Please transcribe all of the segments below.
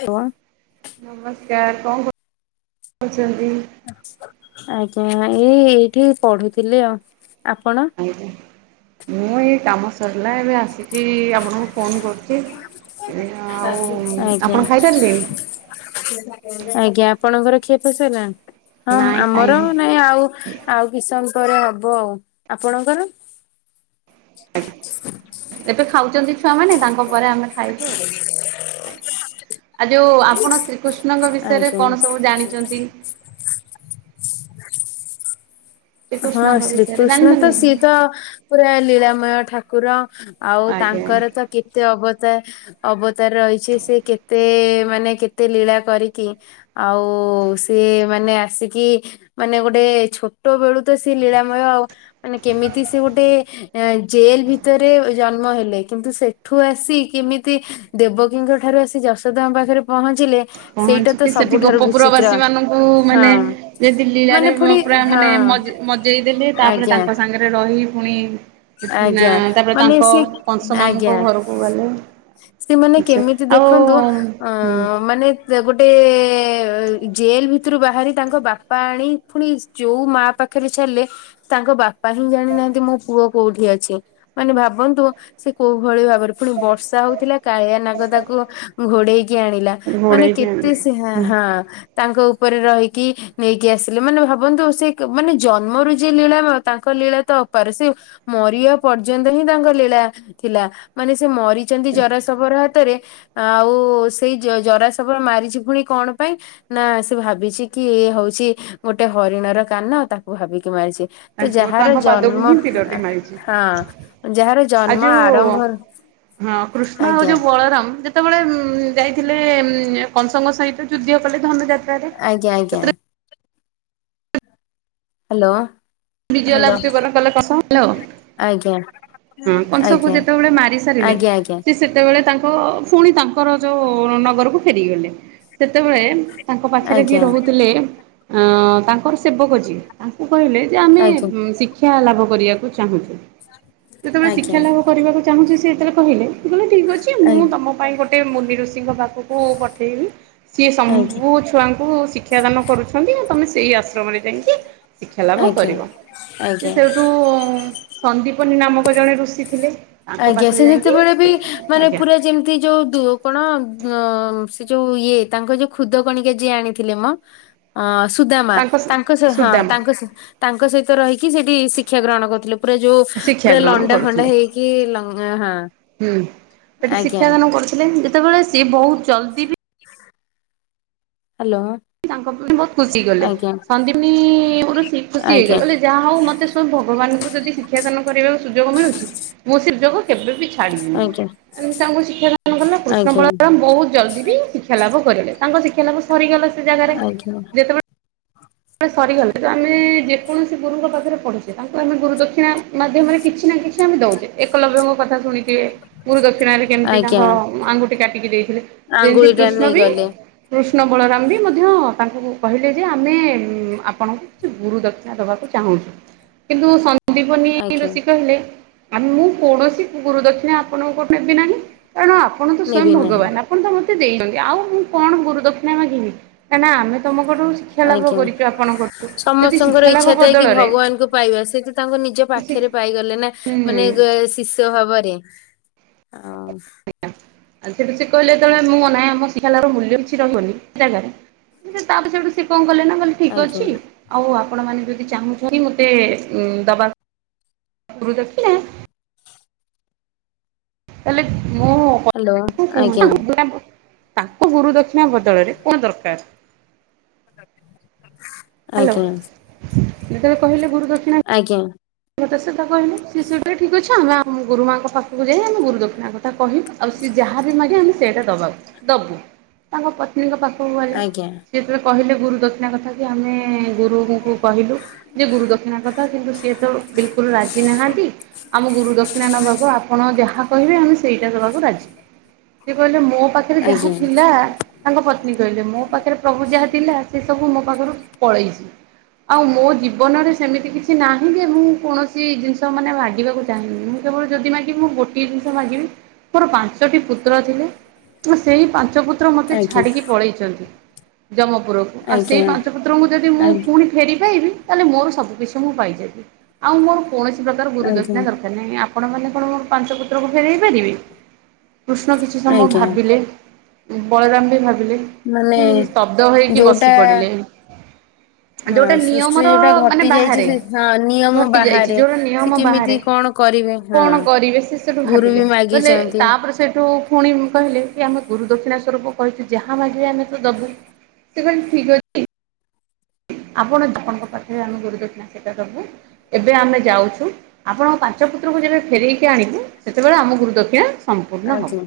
ହ କଣ କ [inaudible] ଆଜ୍ଞା ଏଇ ଏଇଠି ପଢୁଥିଲି ଆଉ ଆପଣ? ଆଜ୍ଞା ମୁଁ ଏଇ କାମ ସରିଲା ଏବେ ଆସିି କି ଆପଣଙ୍କୁ ଫୋନ୍ କରୁଚି ଆଉ ଆଜ୍ଞା ଆପଣ ଖାଇସାରିଲେଣି? ଆଜ୍ଞା। ଆପଣଙ୍କର ଖିଆ ପିଆ ସଇଲାଣି ହଁ ନାଇଁ ଆମର ଖାଇନି। ନାଇଁ ଆଉ ଆଉ କିଛି ସମୟ ପରେ ହବ ଆଉ ଆପଣଙ୍କର ଆଜ୍ଞା, ଏବେ ଖାଉଛନ୍ତି ଛୁଆମାନେ ତାଙ୍କ ପରେ ଆମେ ଖାଇବୁ ଆଜ୍ଞା ଆଉ ଯୋଉ ଆପଣ ଶ୍ରୀକୃଷ କୃଷ୍ନଙ୍କ ବିଷୟରେ ଆଜ୍ଞା କଣ ସବୁ ଜାଣିଛନ୍ତି। ହଁ ଶ୍ରୀକୃଷ୍ଣଙ୍କ ବିଷୟରେ ଶ୍ରୀକୃଷ୍ଣ ତ ଜାଣିଛନ୍ତି? ସିଏ ତ ପୁରା ଲୀଳାମୟ ଠାକୁର। ଆଉ ଆଜ୍ଞା। ତାଙ୍କର ତ କେତେ ଅବତାର ଅବତାର ରହିଛି ସେ କେତେ ମାନେ କେତେ ଲୀଳା କରିକି ଆଉ ସିଏ ମାନେ ଆସିକି ମାନେ ଗୋଟେ ଛୋଟ ବେଳୁ ତ ସେ ଲୀଳାମୟ ଆଉ ମାନେ କେମିତି ସେ ଗୋଟେ ଜେଲ ଭିତରେ ଜନ୍ମ ହେଲେ କିନ୍ତୁ ସେଠୁ ଆସି କେମିତି ଦେବକୀଙ୍କ ଠାରୁ ଆସି ଯଶୋଦାଙ୍କ ପାଖରେ ପହଞ୍ଚିଲେ ସେଇଟା ତ ପହଞ୍ଚିକି ସେଠି ସବୁଠାରୁ ଗୋପପୁର ବିଚିତ୍ର ବାସୀ ମାନଙ୍କୁ ହଁ ମାନେ ଦି ମାନେ ଲ୍ଲୀଳାରେ ପୁଣି ପୁରା ହଁ ମାନେ ମଜେ ମଜେଇ ଦେଲେ ତାପରେ ଆଜ୍ଞା। ତାଙ୍କ ସାଙ୍ଗରେ ରହି ପୁଣି ଆଜ୍ଞା ତାପରେ ମାନେ ତାଙ୍କ ସେ କଂସ ମାମୁଙ୍କ ଆଜ୍ଞା ଘରକୁ ଗଲେ ସେମାନେ କେମିତି ଆଉ ଦେଖନ୍ତୁ ଅ ମାନେ ଗୋଟେ ଜେଲ ଭିତରୁ ବାହାରି ତାଙ୍କ ବାପା ଆଣି ପୁଣି ଯୋଉ ମା ପାଖ ପାଖରେ ଛାଡିଲେ ତାଙ୍କ ବାପା ହିଁ ଜାଣିନାହାନ୍ତି ମୋ ପୁଅ କୋଉଠି ଅଛି ମାନେ ଭାବନ୍ତୁ ସେ କୋଉ ଭଳି ଭାବରେ ପୁଣି ବର୍ଷା ହଉଥିଲା। କାଳିଆ ନାଗ ତାକୁ ଘୋଡେଇକି ଆଣିଲା ମାନେ ଘୋଡେଇକି ଆଣିଲି କେତେ ସେ ହଁ ତାଙ୍କ ଉପରେ ରହିକି ନେଇକି ଆସିଲେ ମାନେ ଭାବନ୍ତୁ ସେ ମାନେ ଜନ୍ମରୁ ଯି ଲୀଳାମୟ ତାଙ୍କ ଲୀଳା ତ [unintelligible] ମରିବା ପର୍ଯ୍ୟନ୍ତ ହିଁ ତାଙ୍କ ଲୀଳା ଥିଲା ମାନେ ସେ ମରିଛନ୍ତି ଜରାସବର ହାତ ରେ ଆଉ ସେଇ ଜରା ସବ ମାରିଛି ପୁଣି କଣ ପାଇଁ ନା ସେ ଭାବିଛି କି ହଉଛି ଗୋଟେ ହରିଣ ର କାନ ତାକୁ ଭାବିକି ମାରିଛି। ତ ତାଙ୍କୁ ଯାହାର ତାଙ୍କ ପାଦକୁ ଜନ୍ମ ହିଁ ତିରଟେ ମାଇ ହଁ ଯାହାର ଆଉ ଜନ୍ମ ଯୋଉ ଆରମ୍ଭ ହଁ କୃଷ୍ଣ ଆଉ ଆଜ୍ଞା ଯୋଉ ବଳରାମ ଯେତେବେଳେ ଉ ଯାଇଥିଲେ କଂସଙ୍କ ସହିତ ଯୁଦ୍ଧ କଲେ ଧନୁ ଜା ଆଜ୍ଞା ଆଜ୍ଞା। ହ୍ୟାଲୋ। ବିଜୟ ହ୍ୟାଲୋ [unintelligible] ଆଜ୍ଞା ହଁ କଂସ କ ଆଜ୍ଞା ଯେତେବେଳେ ମାରି ସାରିଲେ ଆଜ୍ଞା ସେ ସେତେବେଳେ ତା ପୁଣି ତାଙ୍କର ଯୋଉ ନଗରକୁ ଫେରିଗଲେ ସେତେବେଳେ ତାଙ୍କ ପାଖରେ ଯିଏ ଆଜ୍ଞା ରହୁଥିଲେ ଅ ତାଙ୍କର ସେବକ ଯିଏ ତାଙ୍କୁ କହିଲେ ଯେ ଆମେ ଆଜ୍ଞା ଶିକ୍ଷା ଲାଭ କରିବାକୁ ଚାହୁଁଛୁ। ଯେତେବେଳେ ଶିକ୍ଷା ଆଜ୍ଞା ଲାଭ କରିବାକୁ ଚାହୁଁଛି ସେ ଯେତେବେଳେ କହିଲେ କହିଲେ ଠିକ ଅଛି ମୁଁ ତମ ପାଇଁ ଗୋଟେ ଗୋଟେ ମୁନି ଋଷିଙ୍କ ପାଖକୁ ପଠେଇବି। ସିଏ ଆଜ୍ଞା ସବୁ ଛୁଆଙ୍କୁ ଶିକ୍ଷାଦାନ କରୁଛନ୍ତି ତମେ ସେଇ ଆଶ୍ରମରେ ଯାଇକି ଶିକ୍ଷା ଲାଭ ଆଜ୍ଞା ଆଜ୍ଞା କରିବ ଆଜ୍ଞା ସେଇଠୁ ସନ୍ଦୀପନୀ ନାମକ ଜଣେ ଋଷି ଥିଲେ। ତାଙ୍କ ଆଜ୍ଞା ପାଖରେ ସେ ଯାଇକି ଯେତେବେଳେ ବି ମାନେ ଆଜ୍ଞା ପୁରା ଯେମିତି ଯୋଉ କଣ ଅ ସେ ଯୋଉ ଇଏ ତାଙ୍କର ଯୋଉ ଖୁଦ କଣିକା ଯିଏ ଆଣିଥିଲେ ମୋ ଅ ସୁଦାମା ତାଙ୍କ ହଁ ସୁଦାମା ତାଙ୍କ ତାଙ୍କ ସହିତ ରହିକି ସେଠି ଶିକ୍ଷା ଗ୍ରହଣ କରୁଥିଲେ ପୁରା ଯୋଉ ଶିକ୍ଷା ପୁରା ଗ୍ରହଣ ଲଣ୍ଡା ଫଣ୍ଡା କରୁଥିଲେ ହେଇକି ଲ ହଁ ହୁଁ। ଆଜ୍ଞା। ସେତେବେଳେ ସିଏ ବହୁତ ଜଲ୍ଦି ବି ହ୍ୟାଲୋ ତାଙ୍କ ପାଇଁ ବହୁତ ଖୁସି ଗଲେ ଆଜ୍ଞା ସନ୍ଦପିନୀ ରୁଷି ଖୁସି ହେଇଗଲେ ଆଜ୍ଞା କହିଲେ ଯାହା ହଉ ମତେ ସବୁ ଭଗବାନଙ୍କୁ ଯଦି ଶିକ୍ଷାଦାନ କରିବାକୁ ସୁଯୋଗ ମିଳୁଛି ମୁଁ ସେ ଯୋଗ କେବେ ବି ଆଜ୍ଞା ଛାଡ଼ିବିନି ତାଙ୍କୁ ଶିକ୍ଷାଦାନ କଲା ଆଜ୍ଞା କୃଷ୍ଣପଳାମ ବହୁତ ଜଲ୍ଦି ବି ଶିକ୍ଷା ଲାଭ କଲେ ତାଙ୍କ ଶିଖଷା ଲକୁ ସରିଗଲା ସେ ଜାଗାରେ ଆଜ୍ଞା ଯେତେବେଳେ ସରିଗଲେ ତ ଆମେ ଯେକୌଣସି ଗୁରୁଙ୍କ ପାଖରେ ପଢୁଛେ ତାଙ୍କୁ ଆମେ ଗୁରୁ ଦକ୍ଷିଣା ମାଧ୍ୟମରେ କିଛି ନା କିଛି ଆମେ ଦଉଛେ ଏକଲବ୍ୟଙ୍କ କଥା ଶୁଣିକି ଗୁରୁ ଦକ୍ଷିଣାରେରେ କେମିତି ଆଜ୍ଞା ତାଙ୍କ ଆଙ୍ଗୁଠି କାଟିକି ଦେଇ ଯେମତି ଆଙ୍ଗୁଳିଟା କୃଷ୍ଣ ବି ନେଇଗଲେ କୃଷ୍ଣ ବଳରାମ ବି ମଧ୍ୟ ତାଙ୍କୁ କହିଲେ ଯେ ଆମେ ଆପଣଙ୍କୁ କିଛି ଗୁରୁ ଦକ୍ଷିଣା ଦବାକୁ ଚାହୁଁଛୁ କିନ୍ତୁ ସନନ୍ଦିପନି ଆଜ୍ଞା ରୁଷି କହିଲେ ଆ ମୁଁ କୌଣସି ଗୁରୁ ଦକ୍ଷିଣ ଆପଣଙ୍କ ଠୁ ନେବି ନାହିଁ। କାରଣ ଆପଣ ତ ସ୍ଵୟଂ ନେବି ନାହିଁ ଭଗବାନ ଆପଣ ତ ଦେଇଛନ୍ତି ଆଉ ମୁଁ କଣ କରୁ ଦକ୍ଷିଣା ମାଘିନି କାହିଁକି ନା ଆମେ ତମ କଠୁ ଶିକ୍ଷା ଲାଭ ଆଜ୍ଞା କରିଛୁ [unintelligible] ଶିକ୍ଷା ସମସ୍ତଙ୍କର ଲାଭ ଇଚ୍ଛା ଥାଏ କି ବଦଳରେ ଭଗବାନଙ୍କୁ ପାଇବା ସେ ତ ତାଙ୍କ ନିଜ ହୁଁ ପାଖରେ ପାଇଗଲେ ନା ମାନେ ଶିଷ୍ୟ ଭାବରେ। ସେଠି ସେ କହିଲେ ଯେତେବେଳେ ମୁଁ ନାହିଁ ଆମ ଶିଖା ଲାଭ ମୂଲ୍ୟ କିଛି ରହିବନି ସେ ଜାଗାରେ ସେଜେ ତା [unintelligible] କହିଲେନା କହିଲେ ଠିକ୍ ଆଜ୍ଞା ଅଛି ଆଉ ଆପଣ ମାନେ ଯଦି ଚାହୁଁଛନ୍ତି ମୋତେ ଦବା ଗୁରୁଦକ୍ଷିଣା। ହେଲେ ମୁଁ ହ୍ୟାଲୋ ଆଜ୍ଞା ତାଙ୍କ ଗୁରୁ ଦକ୍ଷିଣା ବଦଳରେ କଣ ଦରକାର ହ୍ୟାଲୋ ଆଜ୍ଞା ଆଜ୍ଞା। ମୋତେ ସେ ତ କହିଲେ ସେଇଟଆ ଠିକ ଅଛି, ଆମେମ ଗରୁ ମାଙ୍କ ପାଖକୁ ଯାଇ ଆମ ଗୁରୁ ଦକ୍ଷପଣାଙ୍କ କଥା କହିବୁ ଆଉ ସିଏ ଯାହା ବିି ମାଗେ ଆମେ ସେଇଟା ଦେବାକୁ ଦେବୁ ତାଙ୍କ ପ ପତ୍ଙ୍କ ପାଖକୁୁହ ଆଜ୍ଞା ସେଏତେଳେ କହିଲେ ଗୁରୁ ଦତ୍ଷ କଥା କି ଆମେ ଗୁରୁଙ୍କୁ କହିଲୁ ଯେ ଗୁରୁ ଦକ୍ଷିଣା କଥା କିନ୍ତୁ ସିଏ ତେଳୁ ବିଲକୁଲ ରାଜି ନାହାନ୍ତି ଆମ ଗୁରୁ ଦକ୍ଷିଣ ବାବୁ ଆପଣ ଯାହା କହିବେ ଆମେ ସେଇଟା [unintelligible] ସେ କହିଲେ ମୋ ପାଖରେ ଯାହା ଆଜ୍ଞା ଥିଲା ।ତାଙ୍କ ପତ୍ନୀ କହିଲେ ମୋ ପାଖରେ ପ୍ରଭୁ ଯାହା ଥିଲା ।ସେ ସବୁ ମୋ ମୋ ପାଖରୁ ପଳେଇଛି । ଆଉ ମୋ ଜୀବନରେ ସେମିତି କିଛି ନାହିଁ କି ମୁଁ କୌଣସି ଜିନିଷ ମାନେ ମାଗିବାକୁ ଚାହିଁନି ମୁଁ କେବଳ ଯଦି ମାଗିବି ମୁଁ ଗୋଟିଏ ଜିନିଷ ମାଗିବି ମୋର ପାଞ୍ଚଟି ପୁତ୍ର ଥିଲେ ସେଇ ପାଞ୍ଚ ପୁତ୍ର ମୋତେ ଆଜ୍ଞା ଛାଡିକି ପଳେଇଛନ୍ତି। ଜମପୁରକୁ ଆଉ ସେଇ ଆଜ୍ଞା ପାଞ୍ଚ ପୁତ୍ରଙ୍କୁ ଯଦି ମୁଁ ପୁଣି ଫେରି ପାଇବି ତାହେଲେ ମୋର ସବୁ କିିଛି ମୁଁ ପାଇି ଆଉ ମୋର କୌଣସି ପ୍ରକାର ଗୁରୁ ଆଜ୍ଞା ଯକ୍ଷଣା ଦରକାର ନାହିଁ। ଆପଣ ମାନ କଣ ମୋ ପାଞ୍ଚ ପୁତ୍ରକୁ ଫେରଇ ପାରିବେ କୃଷ୍ଣ କିଛି ସମୟ ଆଜ୍ଞା ଭାବିଲେ ବଳରାମ ବି ଭାବିଲେ ମାନେ ସ୍ତବ୍ଧ ହେଇକି ବସି ଯୋଉଟା ପଡିଲେ ହଁ ଯୋଉଟା ନିୟମ ସୃଷ୍ଟିରେ ର ଯୋଉଟା ମାନେ ଘଟି ଯାଇଛି ବାହାରେ ସେ ହଁ ନିୟମ ଘଟି ଯାଇଛି ବାହାରେ ଯୋଉଟ ସେ ନିୟମ ବାହାରେ କେମିତି କଣ କରିବେ ହଁ କଣ କରିବେ ସେ ସଠୁ ଗୁରୁ ଭାବିଲେ ବି ବଲେ ମାଗିଛନ୍ତି ତାପରେ ସେଇଠୁ ପୁଣି ମୁ କହିଲି କି ଆମେ ଗୁରୁ ଦକ୍ଷିଣା ସ୍ୱରୂପ କହିଛୁ ଯାହା ମାଗିବେ ଆମେ ତ ଦେବୁ ସେ କଣ ଠିକ୍ ଅଛି। ଆପଣ ଜପଣଙ୍କ ପାଖରେ ଆମେ ଗୁରୁ ଦକ୍ଷଣା ସେଟ ପ୍ରଭୁ ଏବେ ଆମେ ଯାଉଛୁ ଆପଣଙ୍କ ପାଞ୍ଚ ପୁତ୍ରକୁ ଯେବେ ଫେରକି ଆଣିବୁ ସେତେବେଳେ ଆମ ଗୁରୁ ଦକ୍ଷିଣ ସମ୍ପୂର୍ଣ୍ଣ ହେବ ଆଜ୍ଞା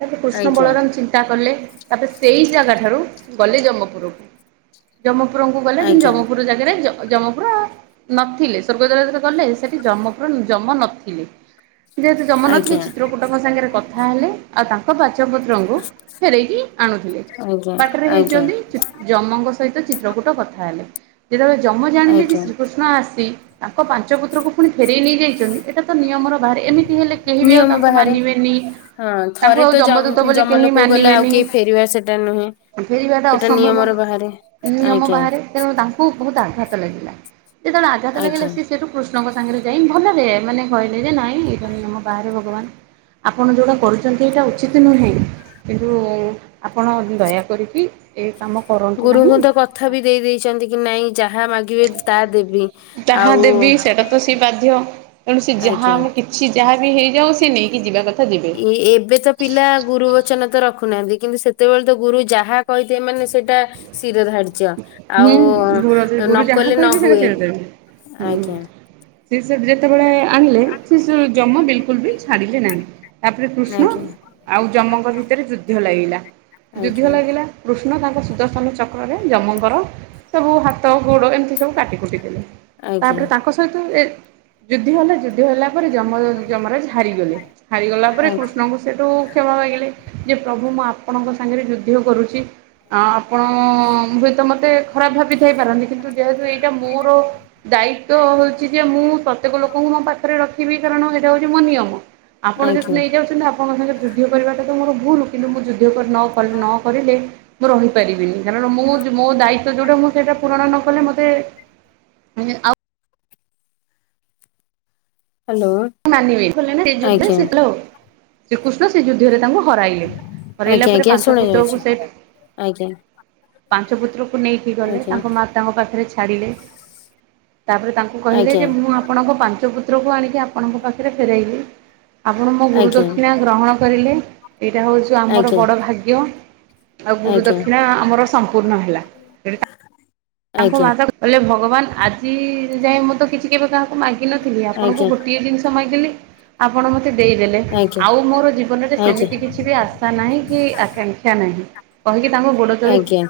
ତାପରେ କୃଷ୍ଣ ଆଜ୍ଞା ବଳରାମ ଚିନ୍ତା କଲେ ତାପରେ ସେଇ ଜାଗା ଠାରୁ ଗଲେ ଜମ୍ମପୁରକୁ ଜମପୁର ଉପପରଙ୍କୁ ଗଲେ ଯେ ଆଜ୍ଞା ଜମପୁର ଜାଗାରେ ଜମପୁର ନଥିଲେ ସ୍ଵର୍ଗରେ ଗଲେ ସେଠି ଜମପୁର ଜମ ନଥିଲେ ଯେହେତୁ ଜମ ନଥିଲେ ଆଜ୍ଞା ଚିତ୍ର କୁଟଙ୍କ ସାଙ୍ଗରେ କଥା ହେଲେ ଆଉ ତାଙ୍କ ବାଚ ପତ୍ରଙ୍କୁ ଫେରକି ଆଣୁଥିଲେ ଆଜ୍ଞା ବାଟରେ ଆଜ୍ଞା ହେଇଛନ୍ତି ଯମଙ୍କ ସହିତ ଗୋ କଥା ହେଲେ ଯେତେବେଳେ ଯମ ଜାଣିଲେ ଯେ ଆଜ୍ଞା ଶ୍ରୀକୃଷ୍ଣ ଆସି ତାଙ୍କ ପାଞ୍ଚ ପୁତ୍ରକୁ ପୁଣି ଫେରେଇ ନେଇ ଯାଇଛନ୍ତି ଏଟା ତ ନିୟମର ବାହାରେ ଏମିତି ହେଲେ କେହି ବି ଆଉ ନିୟମ ତାଙ୍କୁ ବାହାରେ ମାନିବେନି ହଁ ତାଙ୍କୁ ଥରେ ଆଉ ତ ଯମଦୂତ ବୋଲି କେହି ଜମଲୋକକୁ ଗଲେ ଆଉ କେହି ଫେରିବା ସେଇଟା ନୁହେଁ। ଫେରିବା ଟା ସେଟା ଅସମ୍ଭବ। ନିୟମର ବାହାରେ ନିୟମ ଆଜ୍ଞା ବାହାରେ ତେଣୁ ତାଙ୍କୁ ବହୁତ ଆଘାତ ଲାଗିଲା ଯେତେବେଳେ ଆଘାତ ଲାଗିଲା ଆଜ୍ଞା। ସ ସେଠୁ କୃଷ୍ଣଙ୍କ ସାଙ୍ଗରେ ଯାଇି ଭଲରେ ମାନେ କହିଲେ ଯେ ନାଇଁ ଏଇଟ ଆମ ବାହାରେ ଭଗବାନ ଆପଣ ଯୋଉଟା କରୁଛନ୍ତି ଏଇଟା ଉଚିତ ନୁହେଁ। କିନ୍ତୁ ଆପଣ ଦୟା କରିକି ଏ କାମ କରନ୍ତୁ ନାହିଁ। ଗୁରୁଙ୍କୁ ତ କଥା ଆଉ ବି ଦେଇଛନ୍ତି କି ନାଇଁ ଯାହା ମାଗିବେ ତାହା ଦେବି ତାହା ଆଉ ଦେବି ସେଇଟା ତ ସେ ବାଧ୍ୟ ତେଣୁ ସେ ଯାହା ଆଜ୍ଞା। ଆମ କିଛି ଯାହା ବି ହେଇଯାଉ ସେ ନେଇକି ଯିବା କଥା ଯିବେ ଏ ଏବେ ତ ପିଲା ଗୁରୁ ବଚନ ତ ରଖୁନାହାନ୍ତି କିନ୍ତୁ ସେତେବେଳେ ତ ଗୁରୁ ଯାହା କହିଥାଏ ମାନେ ସେଇଟା ଶିର ଧାର୍ଯ୍ୟ ହୁଁ ଗରୁ ଗରୁ ଯାହା ନ କର ବି ସେେ ହୁଏ ସେଟତ ହଁ। ଆଜ୍ଞା ସେ ସେ ଯେତେବେଳେ ଆଣିଲେ ସେ ସେ ଜମା ବିଲକୁଲ ବି ଛାଡ଼ିଲେ ନାହିଁ ତାପରେ କୃଷ୍ଣ ଆଜ୍ଞା ଆଉ ଯମଙ୍କ ଭିତରେ ଯୁଦ୍ଧ ଲାଗିଲା ଯୁଦ୍ଧ ଆଜ୍ଞା ଲାଗିଲା। କୃଷ୍ଣ ତାଙ୍କ ସୁଦର୍ଶନ ଚକ୍ରରେ ଜମଙ୍କର ସବୁ ହାତ ଗୋଡ ଏମିତି ସବୁ କାଟି କୁଟିଥିଲେ। ଆଜ୍ଞା ତାପରେ ତାଙ୍କ ସହିତ ଏ ଯୁଦ୍ଧି ହେଲେ ଯୁଦ୍ଧ ହେଲା। ତାପରେ ଯମ ଯମରାଜ ହାରିଗଲେ ହାରିଗଲା ପରେ ଆଜ୍ଞା କୃଷ୍ଣଙ୍କୁ ସେଠୁ କ୍ଷମା ମାଗିଲଲେ ଯେ ପ୍ରଭୁ ମୁଁ ଆପଣଙ୍କ ସାଙ୍ଗରେ ଯୁଦ୍ଧ କରୁଛି ଆଉ ଆପଣ ହୁଏତ ମତେ ଖରାପ ଭାବି ଥାଇ ପାରନ୍ତି କିନ୍ତୁ ଯେହେତୁ ଏଇଟା ମୋର ଦାୟିତଵ ହଉଛି ଯେ ମୁଁ ପ୍ରତ୍ୟେକ ଲୋକଙ୍କୁ ମୋ ପାଖରେ ରଖିବି କାରଣ ସେଇଟା ହଉଛି ମୋ ନିୟମ ଆପଣ ଯଦି ଆଜ୍ଞା ନେଇ ଯାଉଛନ୍ତି ଆପଣଙ୍କ ସାଙ୍ଗରେ ଯୁଦ୍ଧ କରିବାଟା ତ ମୋର ଭୁଲ କିନ୍ତୁ ମୁଁ ଯୁଦ୍ଧ କର ନ କଲି ନ କରିଲେ ମୁଁ ରହିପାରିବିନି କାରଣ ମୁଁ ଜ ମୁଁ ଯୋଉଟା ମୁଁ ସେଇଟା ପୂରଣ ନ କଲେ ମତେ ମନେ ଆଉ ହ୍ୟାଲୋ ମାନିବେନି ସେ ଯୁଦ୍ଧରେ ଆଜ୍ଞା। ହାଲୋ ଶ୍ରୀକୃଷ୍ଣ ସେ ଯୁଦ୍ଧରେ ତାଙ୍କୁ ହରାଇଲେ ହରାଇଲା ଆଜ୍ଞା ପରେ ଆଜ୍ଞା ପାଞ୍ଚ ଶୁଣା ଯାଉଛି ପୁତ୍ରକୁ ସେ ଆଜ୍ଞା ପାଞ୍ଚ ପୁତ୍ରକୁ ନେଇକି ଗଲେ ତାଙ୍କ ମାତାଙ୍କ ପାଖରେ ଛାଡ଼ିଲେ ତାପରେ ତାଙ୍କୁ କହିଲେ ଆଜ୍ଞା ଯେ ମୁଁ ଆପଣଙ୍କ ପାଞ୍ଚ ପୁତ୍ରକୁ ଆଣିକି ଆପଣଙ୍କ ପାଖରେ ଫେରାଇଲି ଆପଣ ମୋ ଗୁରୁ ଦକ୍ଷିଣା ଗ୍ରହଣ କରିଲେ ଏଇଟା ହଉଛି ଆଜ୍ଞା ଆମର ଆଜ୍ଞା ବଡ଼ ଭାଗ୍ୟ ଆଉ ଗୁରୁ ଆଜ୍ଞା ଦକ୍ଷିଣା ଆମର ସମ୍ପୂର୍ଣ୍ଣ ହେଲା ସେଟି ତା ତାଙ୍କ ଆଜ୍ଞା ମାତା କହିଲେ ଭଗବାନ ଆଜି ଯାଏଁ ମୁଁ ତ କିଛି କେବେ କାହାକୁ ମାଗିନଥିଲି ଆଜ୍ଞା ଆପଣଙ୍କୁ ଆଜ୍ଞା ଗୋଟେ ସମୟ ଦେଲି ଆପଣ ମତେ ଦେଇଦେଲେ ଆଜ୍ଞା ଆଉ ମୋର ଜୀବନରେ ଆଜ୍ଞା ସେମିତି କିଛି ବି ଆଶା ନାହିଁ କି ଆକାଂକ୍ଷା ନାହିଁ। କହିକି ତାଙ୍କ ଗୋଡ ତଳେ ଆଜ୍ଞା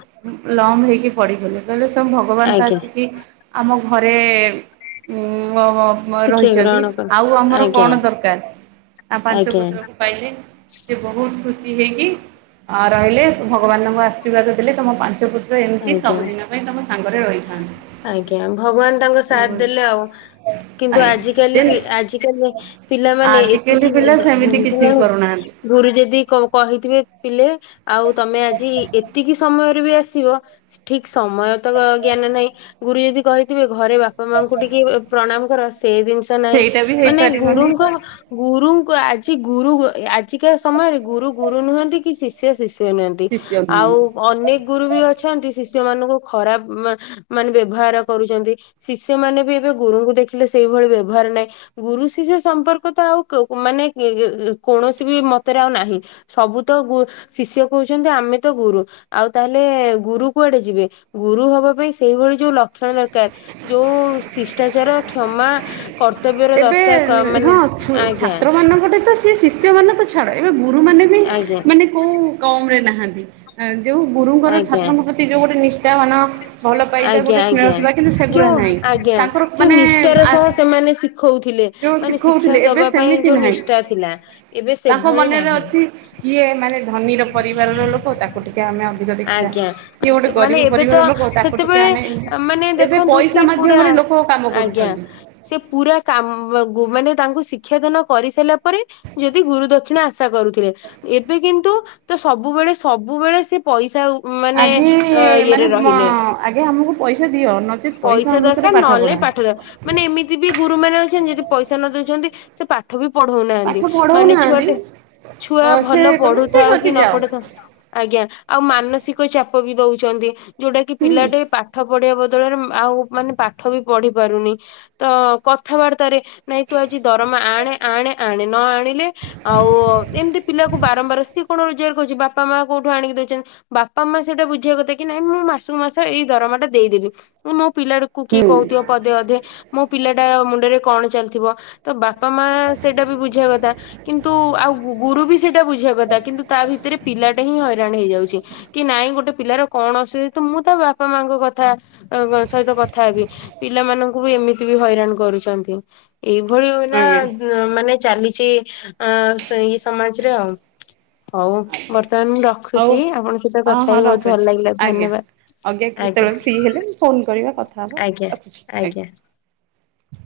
ଲମ୍ ହେଇକି ପଡିଗଲେ କହିଲେ ସ୍ୱଙ୍ଗ ଭଗବାନତ ଆଜ୍ଞା ଆସିକି ଆମ ଘରେ ଉଁ ମ ମ ମ ଶିକ୍ଷା ରହିଚନ୍ତି। ଗ୍ରହଣ ଆଉ କର ଆମର ଆଜ୍ଞା କଣ ଦରକାର ଆ ପାଞ୍ଚ ଆଜ୍ଞା ପୁତ୍ରକୁ ପାଇଲେ ସେ ବହୁତ ଖୁସ ସି ହେଇକି ଅ ରହିଲେ ଭଗବାନଙ୍କ ଆଶୀର୍ବାଦ ଦେଲେ ତମ ପାଞ୍ଚ ପୁତ ଆଜ୍ଞା ରହିଥାନ୍ତି। ଆଜ୍ଞା ଭଗବାନ ତାଙ୍କ ସାଥ ଦେଲେ ଆଉ କିନ୍ତୁ ଆଜ୍ଞା ଆଜିକାଲି ଦେନ୍ ଲିବି ଆଜିକାଲି ପିଲାମାନେ ଆଜିକାଲି ଏତିକି ପିଲା ହ ସେମିତି ହଁ କିଛି ବି [unintelligible] କରୁନାହାନ୍ତି। ଗୁରୁ ଯଦି କ କହିଥିବେ ପିଲେ ଆଉ ତମେ ଆଜି ଏତିକି ସମୟରେ ବି ଆସିବ ଠିକ ସମୟ ତ ଗ ଜ୍ଞାନ ନାହିଁ ଗୁରୁ ଯଦି କହିଥିବେ ଘରେ ବାପା ମାଙ୍କୁ ଟିକେ ପ୍ରଣାମ କର ସ ସେଇ ଜିନିଷ ନାହିଁ ସେଇଟା ବି ମାନେ ହେଇପାରିବନି ଗୁରୁଙ୍କ ଗୁରୁଙ୍କୁ ଆଗ ଆଜି ଗୁରୁ ଆଜିକା ସମୟରେ ଗୁରୁ ଗୁରୁ ନୁହଁନ୍ତି କି ଶିଷ୍ୟ ଶିଷ୍ୟ ତେମେନ୍ତି ଶିଷ୍ୟ ଆଉ ନୁହନ୍ତି। ଅନେକ ଗୁରୁ ବି ଅଛ ଶିଷ୍ୟ ମାନଙ୍କୁ ଖରାପ ମା ମାନେ ବ୍ୟବହାର କରୁଚନ୍ତି ଶିଷ୍ୟ ମାନ ବି ଏବେ ଗୁରୁଙ୍କୁ ଦେଖିଲେ ସେ ଏ ଭଳି ବ୍ୟବହାର ନହିଁ ଗୁରୁ ଶିଷ୍ୟ ସମ୍ପର୍କ ତ ଆଉ କ ମାନେ ଏ ଇ ଗେ କୌଣସି ବି ମତରେ ଆଉ ତ ଆଉ ନାହିଁ ସବୁ ତ ଗୁ ଶିଷ୍ୟ କହୁଛନ୍ତି ଆମେ ତ ଗୁରୁ ଆଉ ତାହେଲେ ଗୁରୁ କୁଆଡେ ଯିବେ ଗୁରୁ ହବା ପାଇଁ ସେଇଭଳି ଯୋଉ ଲକ୍ଷଣ ଦରକାର ଯୋଉ ଶିଷ୍ଟାଚାର କ୍ଷମା କର୍ତ୍ତବ୍ୟର ଏବେ ଦରକାର କ- ନଁ ମାନେ ହଁ ଛ ଆଜ୍ଞା ଛାତ୍ର ମାନଙ୍କଟେ ତ ସେ ଶିଷ୍ୟ ମାନେ ତ ଛାଡ ଏବେ ଗୁରୁ ମାନ ମନେ ବି ଆଜ୍ଞା ମାନେ କୋଉ କମ ରେ ନାହାନ୍ତି। ଯୋଉ ଗୁରୁଙ୍କର ଆଜ୍ଞା ଛାତ୍ରଙ୍କ ପ୍ରତି ଯୋଉ ଗୋଟେ ନିଷ୍ଠା ମାନ ଭଲ ପାଇବା ଆଜ୍ଞା ଗୋଟେ ସ୍ନେହ ଆଜ୍ଞା ଶ୍ରଧା କିନ୍ତୁ ସେଗୁରା ଯୋଉ ନାହିଁ ଆଜ୍ଞା ତାଙ୍କର ଯୋଉ ମାନେ ନିଷ୍ଠାର ଆସ ସହ ସେମାନେ ଶିଖଉଥିଲେ ଯୋଉ ମାନେ ଶିକ୍ଷା ଶିଖଉଥିଲେ ଏବେ ଦବା ପାଇଁ ସେମିତି ଯୋଉ ନାହିଁ ନିଷ୍ଠା ଥିଲା ଏବେ ତାଙ୍କ ସେଭଳି ମନରେ ନାହିଁ ଅଛି କିଏ ମାନେ ଧନୀର ପରିବାରର ଲୋକ ତାକୁ ଟିକେ ଆମେ ଅଧିକ ଦେଖିବା ଆଜ୍ଞା କିଏ ଗୋଟେ ଗରିବ ମାନେ ଏବେ ତ ପରିବାର ଲୋକ ତାକୁ ଟିକେ ସେତେବେଳେ ଆମେ ମାନେ ଏବେ ଦେଖନ୍ତୁ ପଇସା ସିଏ ପୁରା ମାଧ୍ୟମରେ ଲୋକ କାମ ଆଜ୍ଞା କରୁଛନ୍ତି। ସିଏ ପୁରା କାମ ବ ଗୁ ମାନେ ତାଙ୍କୁ ଶିକ୍ଷାଦାନ କରିସାରିଲା ପରେ ଯଦି ଗୁରୁ ଦକ୍ଷିଣ ଆଶା କରୁ ଥିଲେ ଏବେ କିନ୍ତୁ ତ ସବୁବେଳେ ସବୁବେଳେ ସେ ପଇସା ଉପ ମାନେ ଆଗେ ଅଁ ମାନେ ଇଏରେ ମ ରହିଲେ। ଆଗେ ଆମକୁ ପଇସା ଦିଅ ନଚେତ୍ ପଇସା ଅନୁସାରେ ଦରକାର ନହେଲେ ପଢ଼ା। ପାଠ ଦବ ମାନେ ଏମିତି ବି ଗୁରୁ ମାନେ ଅଛନ୍ତି ଯ ପଇସା ନ ଦଉଛନ୍ତି ସେ ପାଠ ବି ପଢଉନାହାନ୍ତି ପାଠ ମାନେ ପଢଉନାହାନ୍ତି ଛୁଆଟେ ଛୁଆ ଅ ସେ ଭଲ କହୁଛନ୍ତି ପଢୁଥାଉ ଠିକ୍ କି ଅଛି ନ ଯାଅ ପଢୁଥାଉ ଆଜ୍ଞା ଆଉ ମାନସିକ ଚାପ ବି ଦଉଛନ୍ତି ଯୋଉଟା କି ହୁଁ। ପିଲାଟେ ପାଠ ପଢିବା ବଦଳରେ ମ ଆଉ ମାନେ ପାଠ ବି ପଢି ପାରୁନି ତ କଥାବାର୍ତ୍ତା ରେ ନାଇଁ ତୁ ଆଜି ଦରମା ଆଣ ଆଣେ ଆଣେ ନ ଆଣିଲେ ଆଉ ଏମିତି ପିଲାକୁ ବାରମ୍ବାର ସିଏ କଣ ରୋଜଗାର କହୁଛି ବାପା ମା କୋଉଠୁ ଆଣି ଦେଉଛନ୍ତି ବାପା ମା ସେଇଟା ବୁଝିବା କଥା କି ନାଇଁ ମୁଁ ମାସକୁ ମାସ ଏଇ ଦରମା ଟା ଦେଇଦେବିଁ ମୋ ପିଲାକୁ କିଏ ହୁଁ କହୁଥିବ ପଦେ ଅଧେ ମୋ ପିଲା ମୁଣ୍ଡରେ କଣ ଚାଲିିବ ବାପା ମା ସେଟା ବି ବୁଝ କଥା କିନ୍ତୁ ଆଉ ବି ସେଟା ବୁଝିବା କଥା କିନ୍ତୁ ତା ଭିତରେ ପିଲାଟା ହିଁ ହଇରାଣ ହେଇଯାଉଛି କି ନାଇଁ ଗୋଟେ ପିଲାର କଣ ତ ମୁଁ ତ ବା ବାପା ମାଙ୍କ କଥା ସହିତ କଥା ହେବି ପିଲାମାନଙ୍କୁ ବି ଏମିତି ବି ହଇରାଣ କରୁଛନ୍ତି। ଏଇଭଳି ହଉ ନା ଆଜ୍ଞା ମାନେ ଚାଲିଛି ଆ ଇ ସମାଜରେ ଆଉ ହଉ ବତ ଆଜ୍ଞା ବର୍ତ୍ତମାନ ମୁଁ ହଉ। ରଖୁଛି ଆପଣଙ୍କ ସହିତ ହଁ କଥା ହଁ ହି ବହୁତ ଭଲ ଲାଗିଲା ଧନ୍ୟବାଦ। ଆଜ୍ଞା ସେତେବେଳେ ଫ୍ରି ହେଲେ ମୁ ଫୋନ କରିବା କଥା ହେବା ଆଜ୍ଞା ରଖୁଛି ଆଜ୍ଞା। ଆଜ୍ଞା।